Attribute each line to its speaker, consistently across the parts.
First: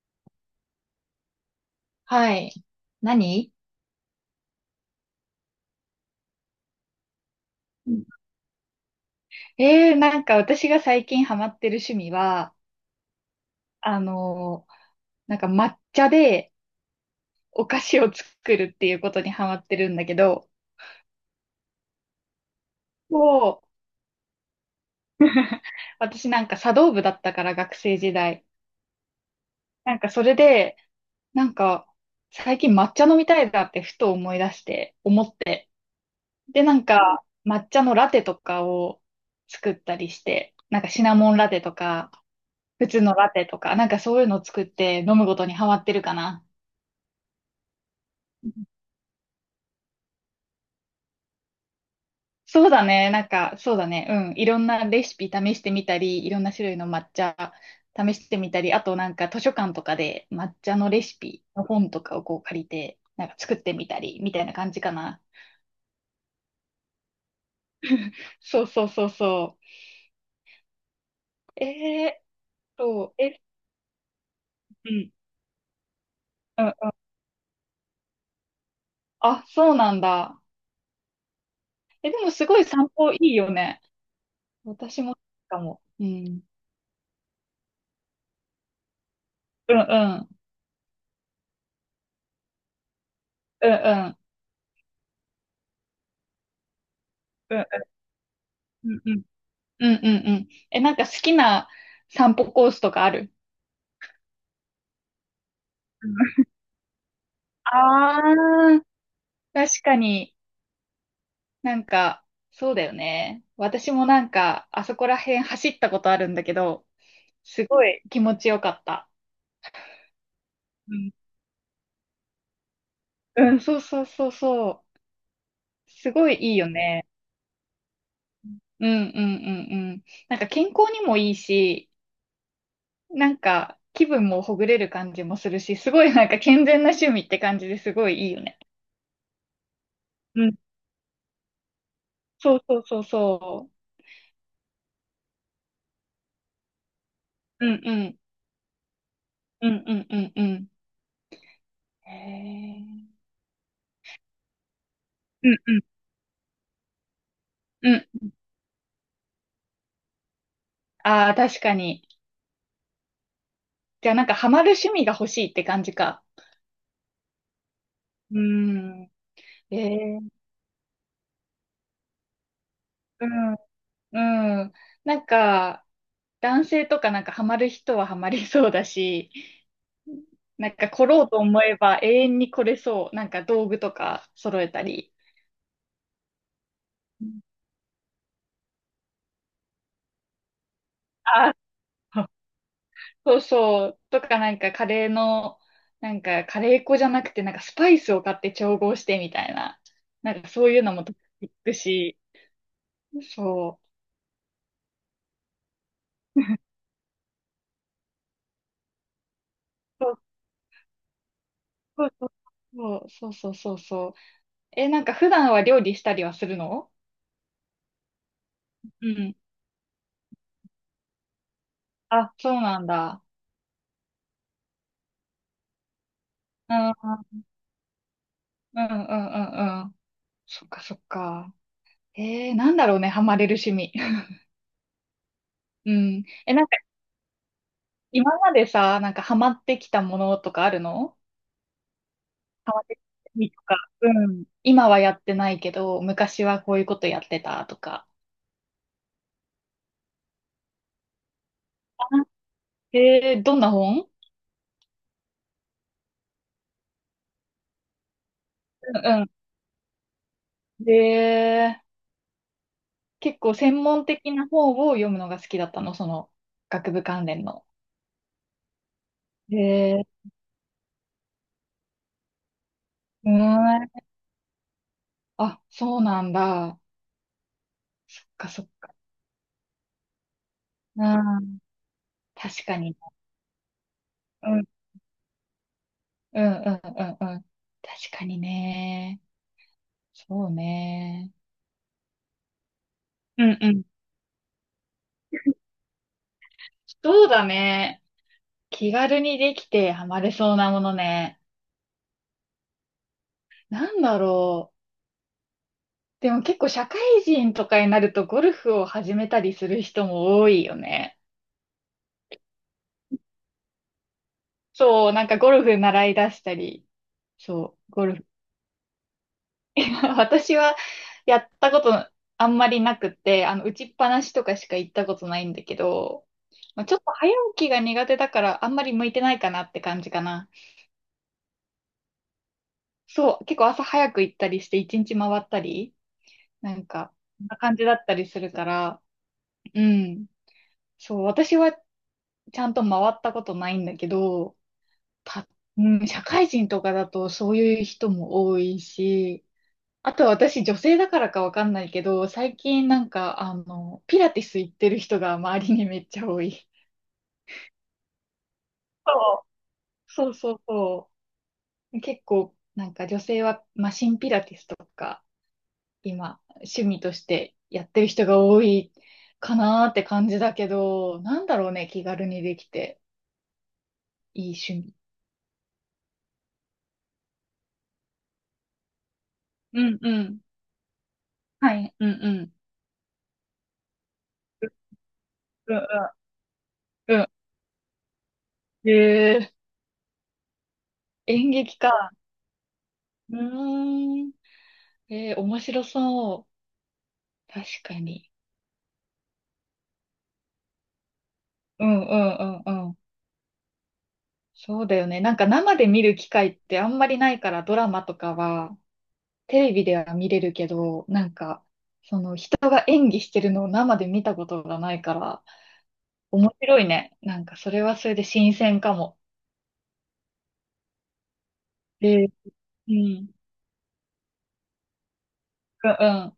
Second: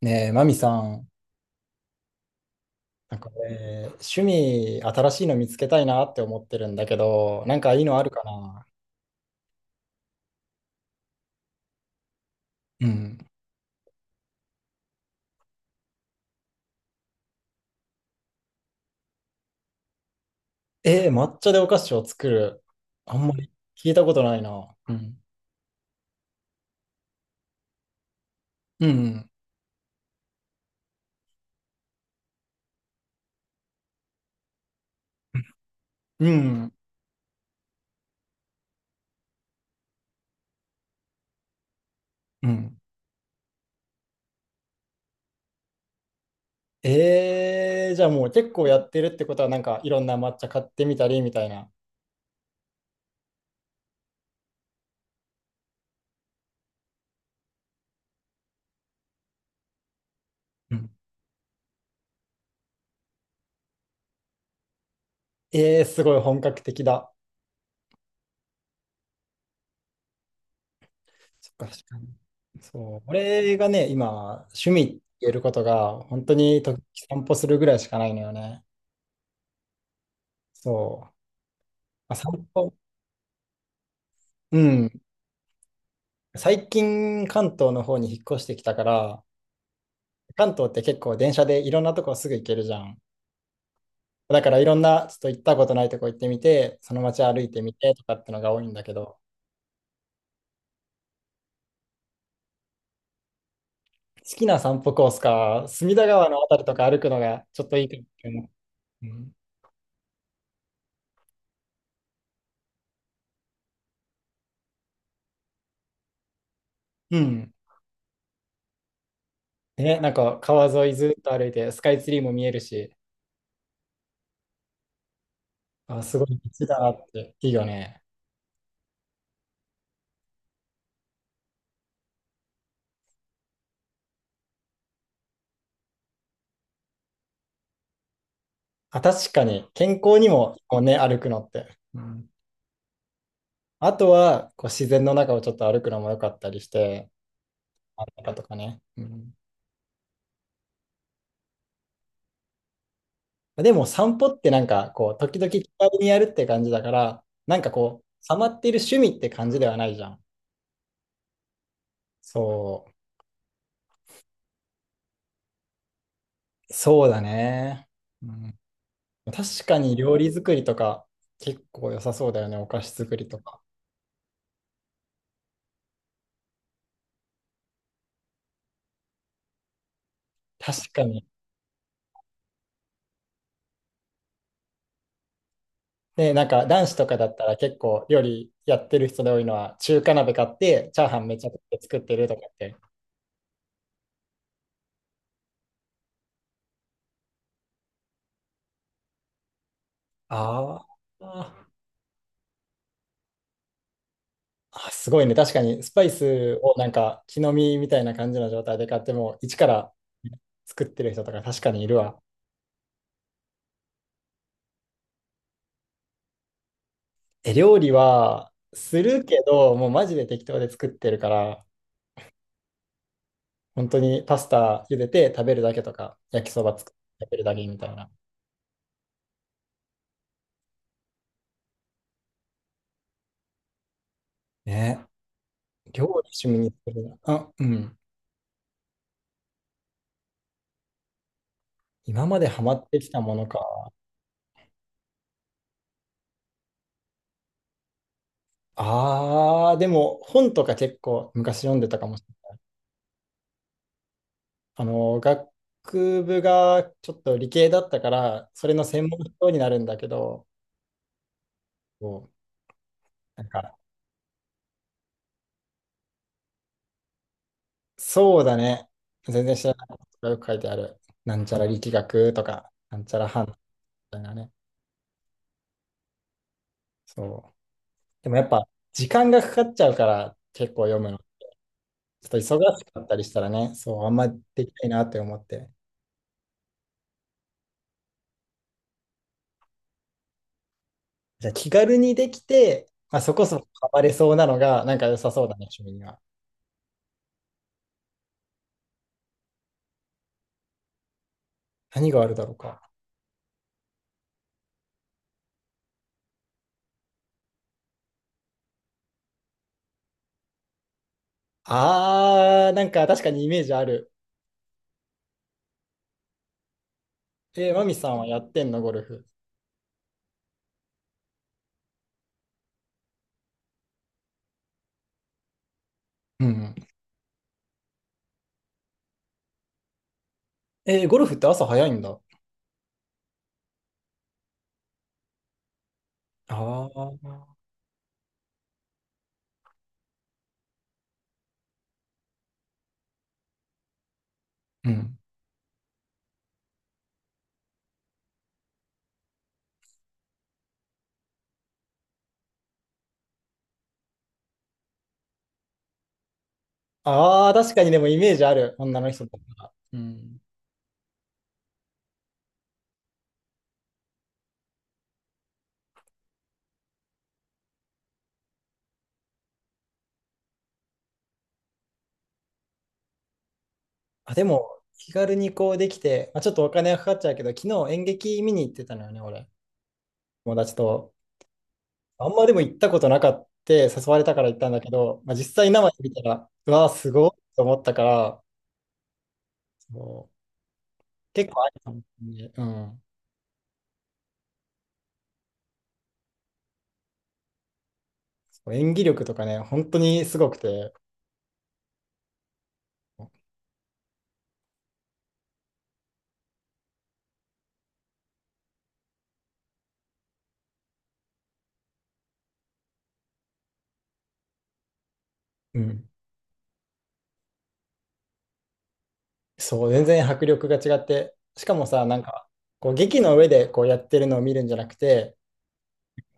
Speaker 1: ねえ、マミさん、
Speaker 2: はい。何。
Speaker 1: 俺、趣味新しいの見つけたいなって思ってるんだけど、なんかいい
Speaker 2: う
Speaker 1: のあ
Speaker 2: ん。
Speaker 1: るかな？
Speaker 2: なんか私が最近ハマってる趣味は、
Speaker 1: うん。
Speaker 2: あのーなんか抹茶でお菓子を作るっていうことにハマってるんだけど、
Speaker 1: えー、抹茶でお菓子を作る。あんまり
Speaker 2: もう、
Speaker 1: 聞いたことないな。うん。
Speaker 2: 私なんか茶道部だったから学生時代。
Speaker 1: うん。
Speaker 2: なんかそれで、なんか最近抹茶飲みたいなってふと思い出して、思って。
Speaker 1: う
Speaker 2: で、
Speaker 1: ん。
Speaker 2: なんか抹茶のラテとかを作ったりして、なんかシナモンラテとか、
Speaker 1: うん。
Speaker 2: 普通のラテとか、なんかそういうのを作って飲むことにハマってるかな。
Speaker 1: えー、じゃあもう結構やってるってことは、なんかいろんな抹茶買ってみたりみたいな。
Speaker 2: そうだね。なんか、そうだね。うん。いろんなレシピ試してみたり、いろんな種類の抹茶試してみたり、あとなんか図書館とかで抹
Speaker 1: う
Speaker 2: 茶
Speaker 1: ん。
Speaker 2: のレシピの本とかをこう借りて、なんか作ってみたり、みたいな感じかな。
Speaker 1: えー、すごい本格的だ。
Speaker 2: そうそうそうそ
Speaker 1: そっ
Speaker 2: う。
Speaker 1: か、確かに。そう、
Speaker 2: そう、え、
Speaker 1: 俺がね、今、趣味っ
Speaker 2: う
Speaker 1: て
Speaker 2: ん。
Speaker 1: 言えることが、本当に
Speaker 2: う
Speaker 1: 時々
Speaker 2: ん。
Speaker 1: 散歩するぐらいしかないのよね。
Speaker 2: あ、そうなんだ。
Speaker 1: そう。
Speaker 2: え、
Speaker 1: まあ、
Speaker 2: でも
Speaker 1: 散
Speaker 2: すごい
Speaker 1: 歩。
Speaker 2: 散歩いいよね。
Speaker 1: うん。
Speaker 2: 私もかも。うん。
Speaker 1: 最近、関東の方に引っ越してきたから、
Speaker 2: うんうん。
Speaker 1: 関東って結構電車でいろんなとこすぐ行けるじゃん。
Speaker 2: うんうん。
Speaker 1: だからいろんな、ちょっと行ったことないとこ行ってみて、その街歩い
Speaker 2: うん
Speaker 1: て
Speaker 2: う
Speaker 1: み
Speaker 2: ん。
Speaker 1: てとかってのが多いんだけ
Speaker 2: うんう
Speaker 1: ど、
Speaker 2: ん。うんうんうん。え、なんか好きな散歩コースとかある？
Speaker 1: 好きな散歩コースか、隅田川のあたりとか歩くのがちょっといいかも
Speaker 2: あ
Speaker 1: しれない。
Speaker 2: あ、
Speaker 1: うん。
Speaker 2: 確かに。なんか、そうだよね。私もなんか、あそこら辺走ったことあるんだけど、
Speaker 1: うん。
Speaker 2: すごい気持ちよかった。
Speaker 1: ね、なんか川沿い
Speaker 2: うん、
Speaker 1: ずっと歩いて、スカイツリーも見えるし、
Speaker 2: うん、そうそうそうそう。
Speaker 1: あ、
Speaker 2: す
Speaker 1: すご
Speaker 2: ごい
Speaker 1: い
Speaker 2: いい
Speaker 1: 道
Speaker 2: よ
Speaker 1: だな
Speaker 2: ね。
Speaker 1: って、いいよね。
Speaker 2: うんうんうんうん。なんか健康にもいいし、なんか気分もほぐれる感じもするし、すごいなんか健全な趣味って感じですごいいいよね。
Speaker 1: あ、確かに、健康に
Speaker 2: うん。
Speaker 1: も、こうね、歩くのって。うん。
Speaker 2: そうそうそうそ
Speaker 1: あとは、こう自然の中をちょっと歩くのも良かったりして、
Speaker 2: う。うんう
Speaker 1: 真ん
Speaker 2: ん。
Speaker 1: 中とかね。うん、
Speaker 2: うんうんうんうん。へえ。
Speaker 1: でも散歩ってなんかこう、時
Speaker 2: う
Speaker 1: 々
Speaker 2: ん
Speaker 1: 気
Speaker 2: うん。
Speaker 1: 軽にやるって感じだから、なんか
Speaker 2: う
Speaker 1: こう、
Speaker 2: ん。
Speaker 1: ハマっている趣味って感じではないじゃん。
Speaker 2: ああ、確かに。
Speaker 1: そ
Speaker 2: じゃあなんかハマる趣味が欲しいって感じか。
Speaker 1: そうだね。う
Speaker 2: うー
Speaker 1: ん、
Speaker 2: ん。
Speaker 1: 確
Speaker 2: え
Speaker 1: かに料
Speaker 2: え。
Speaker 1: 理作りとか、結構良さそうだよね、お菓子作
Speaker 2: う
Speaker 1: りと
Speaker 2: ん。
Speaker 1: か。
Speaker 2: うん。なんか、男性とかなんかハマる人はハマりそうだし、なん
Speaker 1: 確
Speaker 2: か
Speaker 1: か
Speaker 2: 来ろ
Speaker 1: に。
Speaker 2: うと思えば永遠に来れそう。なんか道具とか揃えたり。
Speaker 1: で、なんか男子とか
Speaker 2: う
Speaker 1: だっ
Speaker 2: ん。
Speaker 1: たら結構料理やってる人で多いのは、中華鍋買って、チャーハンめちゃ
Speaker 2: あ
Speaker 1: くちゃ作ってる
Speaker 2: ー、
Speaker 1: とかって。
Speaker 2: そうそう。とかなんかカレーの、なんかカレー粉じゃなくてなんかスパイスを買って調合してみたいな。なんかそういう
Speaker 1: あ
Speaker 2: のも得
Speaker 1: あ。
Speaker 2: 意し、そ
Speaker 1: あ、すごいね。確かに、スパイ
Speaker 2: う。
Speaker 1: ス をなんか、木の実みたいな感じの状態で買っても、一から作ってる人とか確かにいる
Speaker 2: そう
Speaker 1: わ。
Speaker 2: そうそうそうそうそう。え、なんか普段は料理したりはするの？
Speaker 1: え、料理はす
Speaker 2: う
Speaker 1: る
Speaker 2: ん。
Speaker 1: けど、もうマジで適当で作ってるから、
Speaker 2: あ、そうなんだ。
Speaker 1: 本当にパスタ茹でて食べるだけとか、焼きそ
Speaker 2: う
Speaker 1: ば
Speaker 2: ん、
Speaker 1: 作って食
Speaker 2: うん、
Speaker 1: べるだけみたいな。
Speaker 2: うん、うんうん。そっかそっか。なんだろうね、ハマれる趣味。
Speaker 1: ね、
Speaker 2: う
Speaker 1: 料理
Speaker 2: ん。
Speaker 1: 趣
Speaker 2: え、
Speaker 1: 味
Speaker 2: なん
Speaker 1: に
Speaker 2: か
Speaker 1: するな。あ、うん。
Speaker 2: 今までさ、なんかハマってきたものとかあるの？
Speaker 1: 今までハ
Speaker 2: ハ
Speaker 1: マ
Speaker 2: マっ
Speaker 1: っ
Speaker 2: てき
Speaker 1: て
Speaker 2: た
Speaker 1: きたも
Speaker 2: 趣
Speaker 1: の
Speaker 2: 味とか。
Speaker 1: か。
Speaker 2: うん。今はやってないけど、昔はこういうことやってたとか。
Speaker 1: あー、でも本とか結構昔読んでた
Speaker 2: あ、
Speaker 1: かも。
Speaker 2: どんな本？
Speaker 1: あの、学部がちょっと理系だったから、それの専
Speaker 2: う
Speaker 1: 門の
Speaker 2: ん
Speaker 1: 人になるんだけど、
Speaker 2: うん。
Speaker 1: こ
Speaker 2: 結
Speaker 1: なん
Speaker 2: 構
Speaker 1: か、
Speaker 2: 専門的な方を読むのが好きだったの、その学部関連の。
Speaker 1: そうだね。全然
Speaker 2: へ
Speaker 1: 知らないこと
Speaker 2: え、
Speaker 1: がよく書いてある。なんちゃら力学とか、なんちゃら
Speaker 2: う
Speaker 1: 反応み
Speaker 2: ーん。
Speaker 1: たいなね。
Speaker 2: あ、そうなんだ。
Speaker 1: そう。
Speaker 2: そっ
Speaker 1: でもやっ
Speaker 2: かそ
Speaker 1: ぱ、
Speaker 2: っか。
Speaker 1: 時間がかかっちゃうから、結構読
Speaker 2: う
Speaker 1: むの。ち
Speaker 2: ん、
Speaker 1: ょっと忙
Speaker 2: 確か
Speaker 1: し
Speaker 2: に。
Speaker 1: かったりしたらね、そう、あんま
Speaker 2: うん、
Speaker 1: できないなって思って。
Speaker 2: うん、うん、うん、うん。確かにね。そうね。
Speaker 1: じゃあ気軽にできて、まあ、そこ
Speaker 2: うん
Speaker 1: そこ
Speaker 2: うん。
Speaker 1: ハマれそうなのが、なんか良さそうだね、趣味には。
Speaker 2: そうだね。気軽にできてハマれそうなものね。
Speaker 1: 何があるだろうか。
Speaker 2: なんだろう。でも結構社会人とかになるとゴルフを始めたりする人も多いよね。
Speaker 1: あー、なんか確かにイメージある。
Speaker 2: そう、なんかゴルフ習い出したり、
Speaker 1: えー、
Speaker 2: そ
Speaker 1: マ
Speaker 2: う、
Speaker 1: ミ
Speaker 2: ゴ
Speaker 1: さ
Speaker 2: ル
Speaker 1: んは
Speaker 2: フ。
Speaker 1: やってんの、ゴルフ。
Speaker 2: 私はやったことあんまりなくて、打ちっぱなしとかしか行ったことないんだけど、
Speaker 1: うんうん。
Speaker 2: まあ、ちょっと早起きが苦手だからあんまり向いてないかなって感じかな。
Speaker 1: えー、ゴルフって朝早いんだ。
Speaker 2: そう、結構朝早く行ったりして一日回ったり、なん
Speaker 1: あ
Speaker 2: か、そんな
Speaker 1: あ。
Speaker 2: 感じだったりするから、うん。そう、私はちゃんと回ったことないんだけど、
Speaker 1: うん。
Speaker 2: た、うん、社会人とかだとそういう人も多いし、あとは私、女性だからかわかんないけど、最近なんか、ピラティス行ってる人が周りにめっちゃ多い。
Speaker 1: ああ、確かにでもイメージある、女の人だったら。う
Speaker 2: そう
Speaker 1: ん。
Speaker 2: そうそうそう。結構、なんか女性はマシンピラティスとか、今、趣味としてやってる人が多いかなーって感じだけど、なんだろうね、気軽にできて、
Speaker 1: あ、で
Speaker 2: いい
Speaker 1: も、
Speaker 2: 趣味。
Speaker 1: 気軽にこうできて、まあ、ちょっとお金がかかっちゃうけど、昨日演劇見に行ってたのよね、俺。
Speaker 2: うんうん。
Speaker 1: 友達と。
Speaker 2: はい、うん
Speaker 1: あ
Speaker 2: う
Speaker 1: んまで
Speaker 2: ん。
Speaker 1: も行ったことなかった、誘われたから行ったんだけど、まあ、実際
Speaker 2: う
Speaker 1: 生で見た
Speaker 2: ん
Speaker 1: ら、うわー、す
Speaker 2: うん。う
Speaker 1: ごいと思ったから、
Speaker 2: ん。
Speaker 1: そう、結
Speaker 2: 演
Speaker 1: 構あ
Speaker 2: 劇
Speaker 1: るかもし
Speaker 2: か。
Speaker 1: れない。うん。
Speaker 2: うーん。面白そう。確かに。
Speaker 1: そう、演技力とかね、本当にすごくて、
Speaker 2: うんうんうんうん。そうだよね。なんか生で見る機会ってあんまりないからドラマとかはテレビでは見れるけど、なんかその人が演技してるのを生で見たことがないから
Speaker 1: うん。
Speaker 2: 面白いね。なんかそれはそれで新鮮かも。
Speaker 1: そう、全然迫力が違って、しかもさ、な
Speaker 2: え
Speaker 1: ん
Speaker 2: ー、
Speaker 1: か、こ
Speaker 2: う
Speaker 1: う劇の
Speaker 2: ん。
Speaker 1: 上でこうやってるのを見るんじゃなくて、
Speaker 2: うん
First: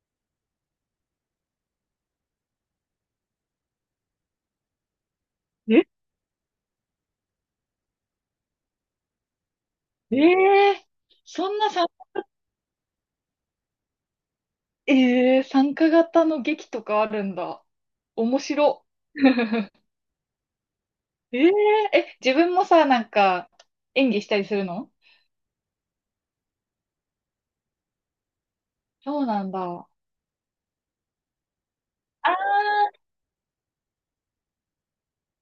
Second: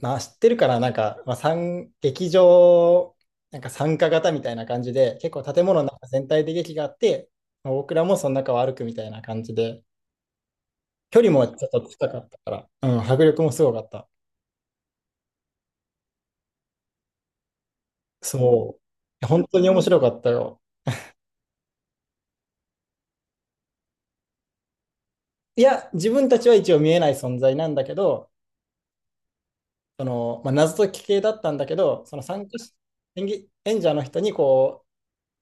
Speaker 1: まあ、知ってるから、なんか、まあ、参劇場、なんか参加型みたいな感じで、結構建
Speaker 2: うん。
Speaker 1: 物
Speaker 2: え、
Speaker 1: の中全体で劇があって、まあ僕らもその中を歩くみたいな感じで、
Speaker 2: えー
Speaker 1: 距離も
Speaker 2: そん
Speaker 1: ちょ
Speaker 2: な
Speaker 1: っと
Speaker 2: さ、
Speaker 1: 近かったから、うん、迫力もすごかった。
Speaker 2: 参加型の劇とかあるんだ。面
Speaker 1: そ
Speaker 2: 白。
Speaker 1: う、本当に面白かったよ。
Speaker 2: えー、え、自分もさ、なんか演技したりするの？
Speaker 1: いや、自分たちは一応見えない存在なんだけど、
Speaker 2: そうなんだ。
Speaker 1: その、まあ、謎解き系だったんだけど、その
Speaker 2: あ
Speaker 1: 参加し、
Speaker 2: あ、
Speaker 1: 演技、演者の人にこ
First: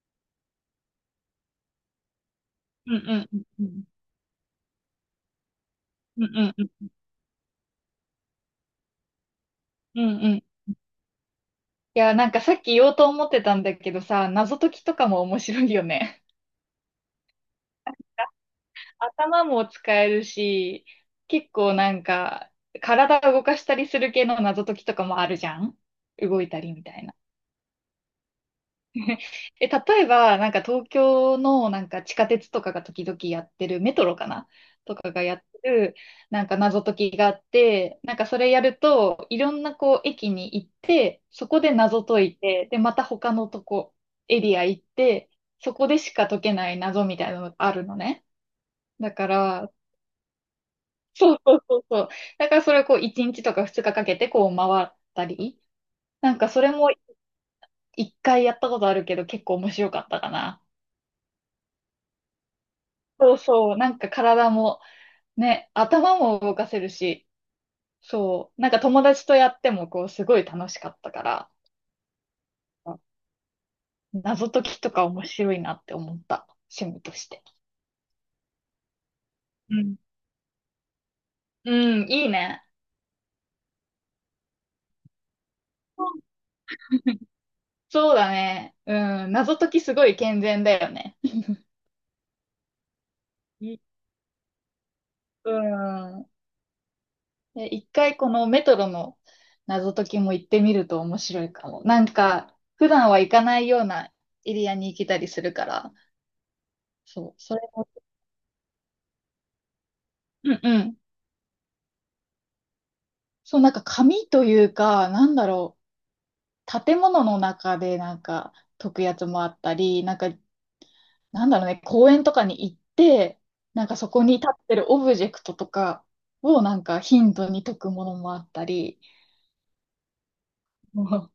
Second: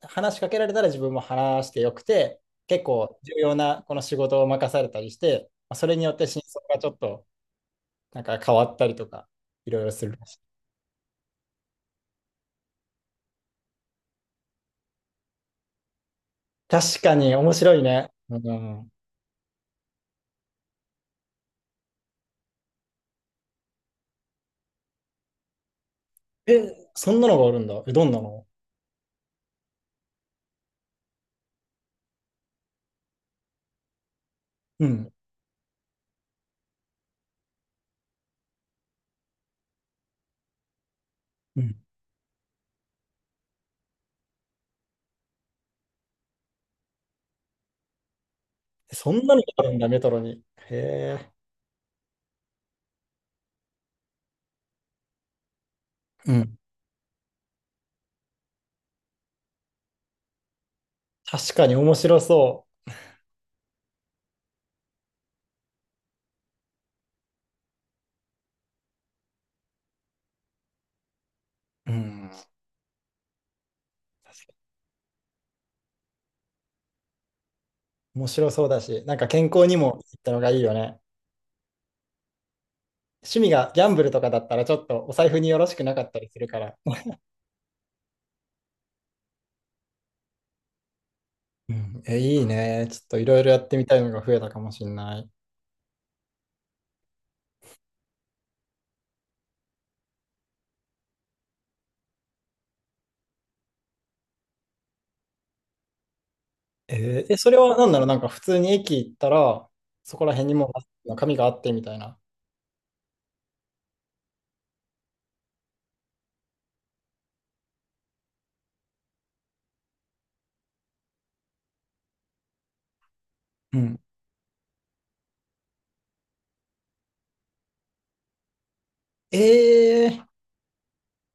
Speaker 1: う、話しかけられたら自分も話してよくて、結
Speaker 2: うんう
Speaker 1: 構
Speaker 2: ん
Speaker 1: 重
Speaker 2: うん
Speaker 1: 要
Speaker 2: う
Speaker 1: な
Speaker 2: ん。
Speaker 1: この仕事を任されたりして、まあ、それによっ
Speaker 2: うん
Speaker 1: て真
Speaker 2: うん
Speaker 1: 相が
Speaker 2: う
Speaker 1: ち
Speaker 2: ん。
Speaker 1: ょっとなんか変わったりとか、いろいろ
Speaker 2: う
Speaker 1: す
Speaker 2: ん
Speaker 1: るら
Speaker 2: う
Speaker 1: し
Speaker 2: ん。い
Speaker 1: い。
Speaker 2: や、なんかさっき言おうと思ってたんだけどさ、謎解きとかも面白いよね。
Speaker 1: 確かに面白いね。うん。
Speaker 2: 頭も使えるし、結構なんか、体を動かしたりする系の謎解きとかもあるじゃん。動いたりみ
Speaker 1: え、
Speaker 2: たい
Speaker 1: そ
Speaker 2: な。
Speaker 1: んなのがあるんだ。え、どんなの？
Speaker 2: え、例えば、なんか東京のなんか地下鉄とかが時々やってる、メトロかな、
Speaker 1: う
Speaker 2: と
Speaker 1: ん。
Speaker 2: かがやってる、なんか謎解きがあって、なんかそれやると、いろんなこう駅に行って、そ
Speaker 1: う
Speaker 2: こで
Speaker 1: ん。
Speaker 2: 謎解いて、で、また他のとこ、エリア行って、そこでしか解けない謎みたいなのがあるのね。だ
Speaker 1: そん
Speaker 2: か
Speaker 1: なのがあ
Speaker 2: ら、
Speaker 1: るんだ、メトロに。へえ。
Speaker 2: そうそうそうそう。だからそれをこう1日とか2日かかけてこう回ったり、
Speaker 1: う
Speaker 2: なんか
Speaker 1: ん。
Speaker 2: それも1回やったことあるけど結構面白かったかな。
Speaker 1: 確かに面白そ
Speaker 2: そうそう、なんか体もね、頭も動かせるし、そう、なんか友達とやってもこうすごい楽しかったから、
Speaker 1: う。うん。確か
Speaker 2: 謎解きとか面白いなって思った、趣味として。
Speaker 1: に面白そうだし、なんか健康
Speaker 2: う
Speaker 1: に
Speaker 2: ん。
Speaker 1: もいいったのがいいよね。
Speaker 2: うん、いいね。
Speaker 1: 趣味がギャンブルとかだったらちょっとお財布によろしくなか
Speaker 2: う
Speaker 1: った
Speaker 2: ん。
Speaker 1: りするから。
Speaker 2: そうだね。うん、謎解きすごい健全だよね。
Speaker 1: うん、え、いいね。ちょっといろいろやって
Speaker 2: い
Speaker 1: みたいのが増えたかもしれない。
Speaker 2: うん。で一回このメトロの謎解きも行ってみると面白いかも。なんか、普段は行かないようなエリアに行けたりするから、
Speaker 1: え
Speaker 2: そ
Speaker 1: ー
Speaker 2: う、
Speaker 1: え、そ
Speaker 2: そ
Speaker 1: れ
Speaker 2: れ
Speaker 1: は
Speaker 2: も、
Speaker 1: 何だろう、なんか普通に駅行ったら、そこら辺
Speaker 2: う
Speaker 1: に
Speaker 2: ん
Speaker 1: も
Speaker 2: うん。
Speaker 1: う紙があってみたいな。
Speaker 2: そう、なんか紙というか、なんだろう、建物の中でなんか解くやつもあったり、なんか、なんだろうね、公園とかに行って、
Speaker 1: う
Speaker 2: なんか
Speaker 1: ん。
Speaker 2: そこに立ってるオブジェクトとかをなんか頻度に解くものもあったり、
Speaker 1: えー、
Speaker 2: もう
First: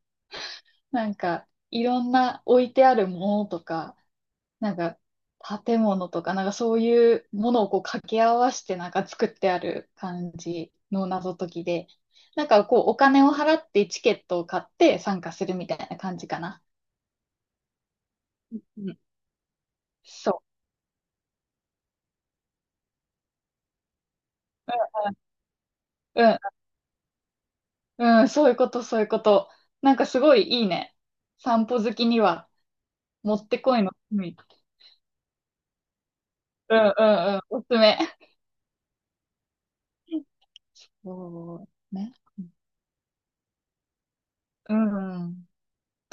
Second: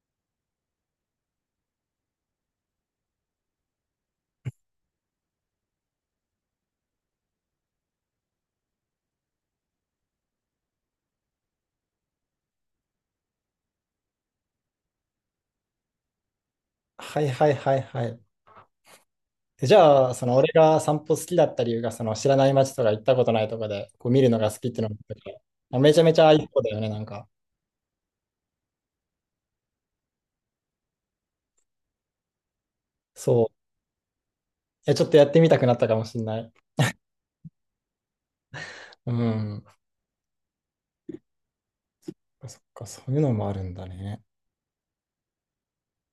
Speaker 2: なんかいろんな置いてあるものとか、なんか、建物とか、なんかそういうものをこう掛け合わせてなんか作ってある感じの謎解きで、なんかこうお金を払ってチケットを買って参加するみたいな感じかな。
Speaker 1: はいはいはいはい。
Speaker 2: うん。
Speaker 1: じゃあ、その
Speaker 2: そ
Speaker 1: 俺が散歩好きだった理由が、その知らない街とか行ったことないとかで、こう見るのが好きっていうのもあっか、めちゃめち
Speaker 2: う。
Speaker 1: ゃいい
Speaker 2: う
Speaker 1: 子だよね、なんか。
Speaker 2: ん。うん、そういうこと、そういうこと。なんかすごいいいね。散歩好きにはもっ
Speaker 1: そ
Speaker 2: てこいの罪。
Speaker 1: う。え、ちょっとやってみたくなったかもしれない。
Speaker 2: うんうんうん。おすすめ。
Speaker 1: うん。
Speaker 2: そうね。
Speaker 1: そっか、そういうのもあるんだね。
Speaker 2: うん。どう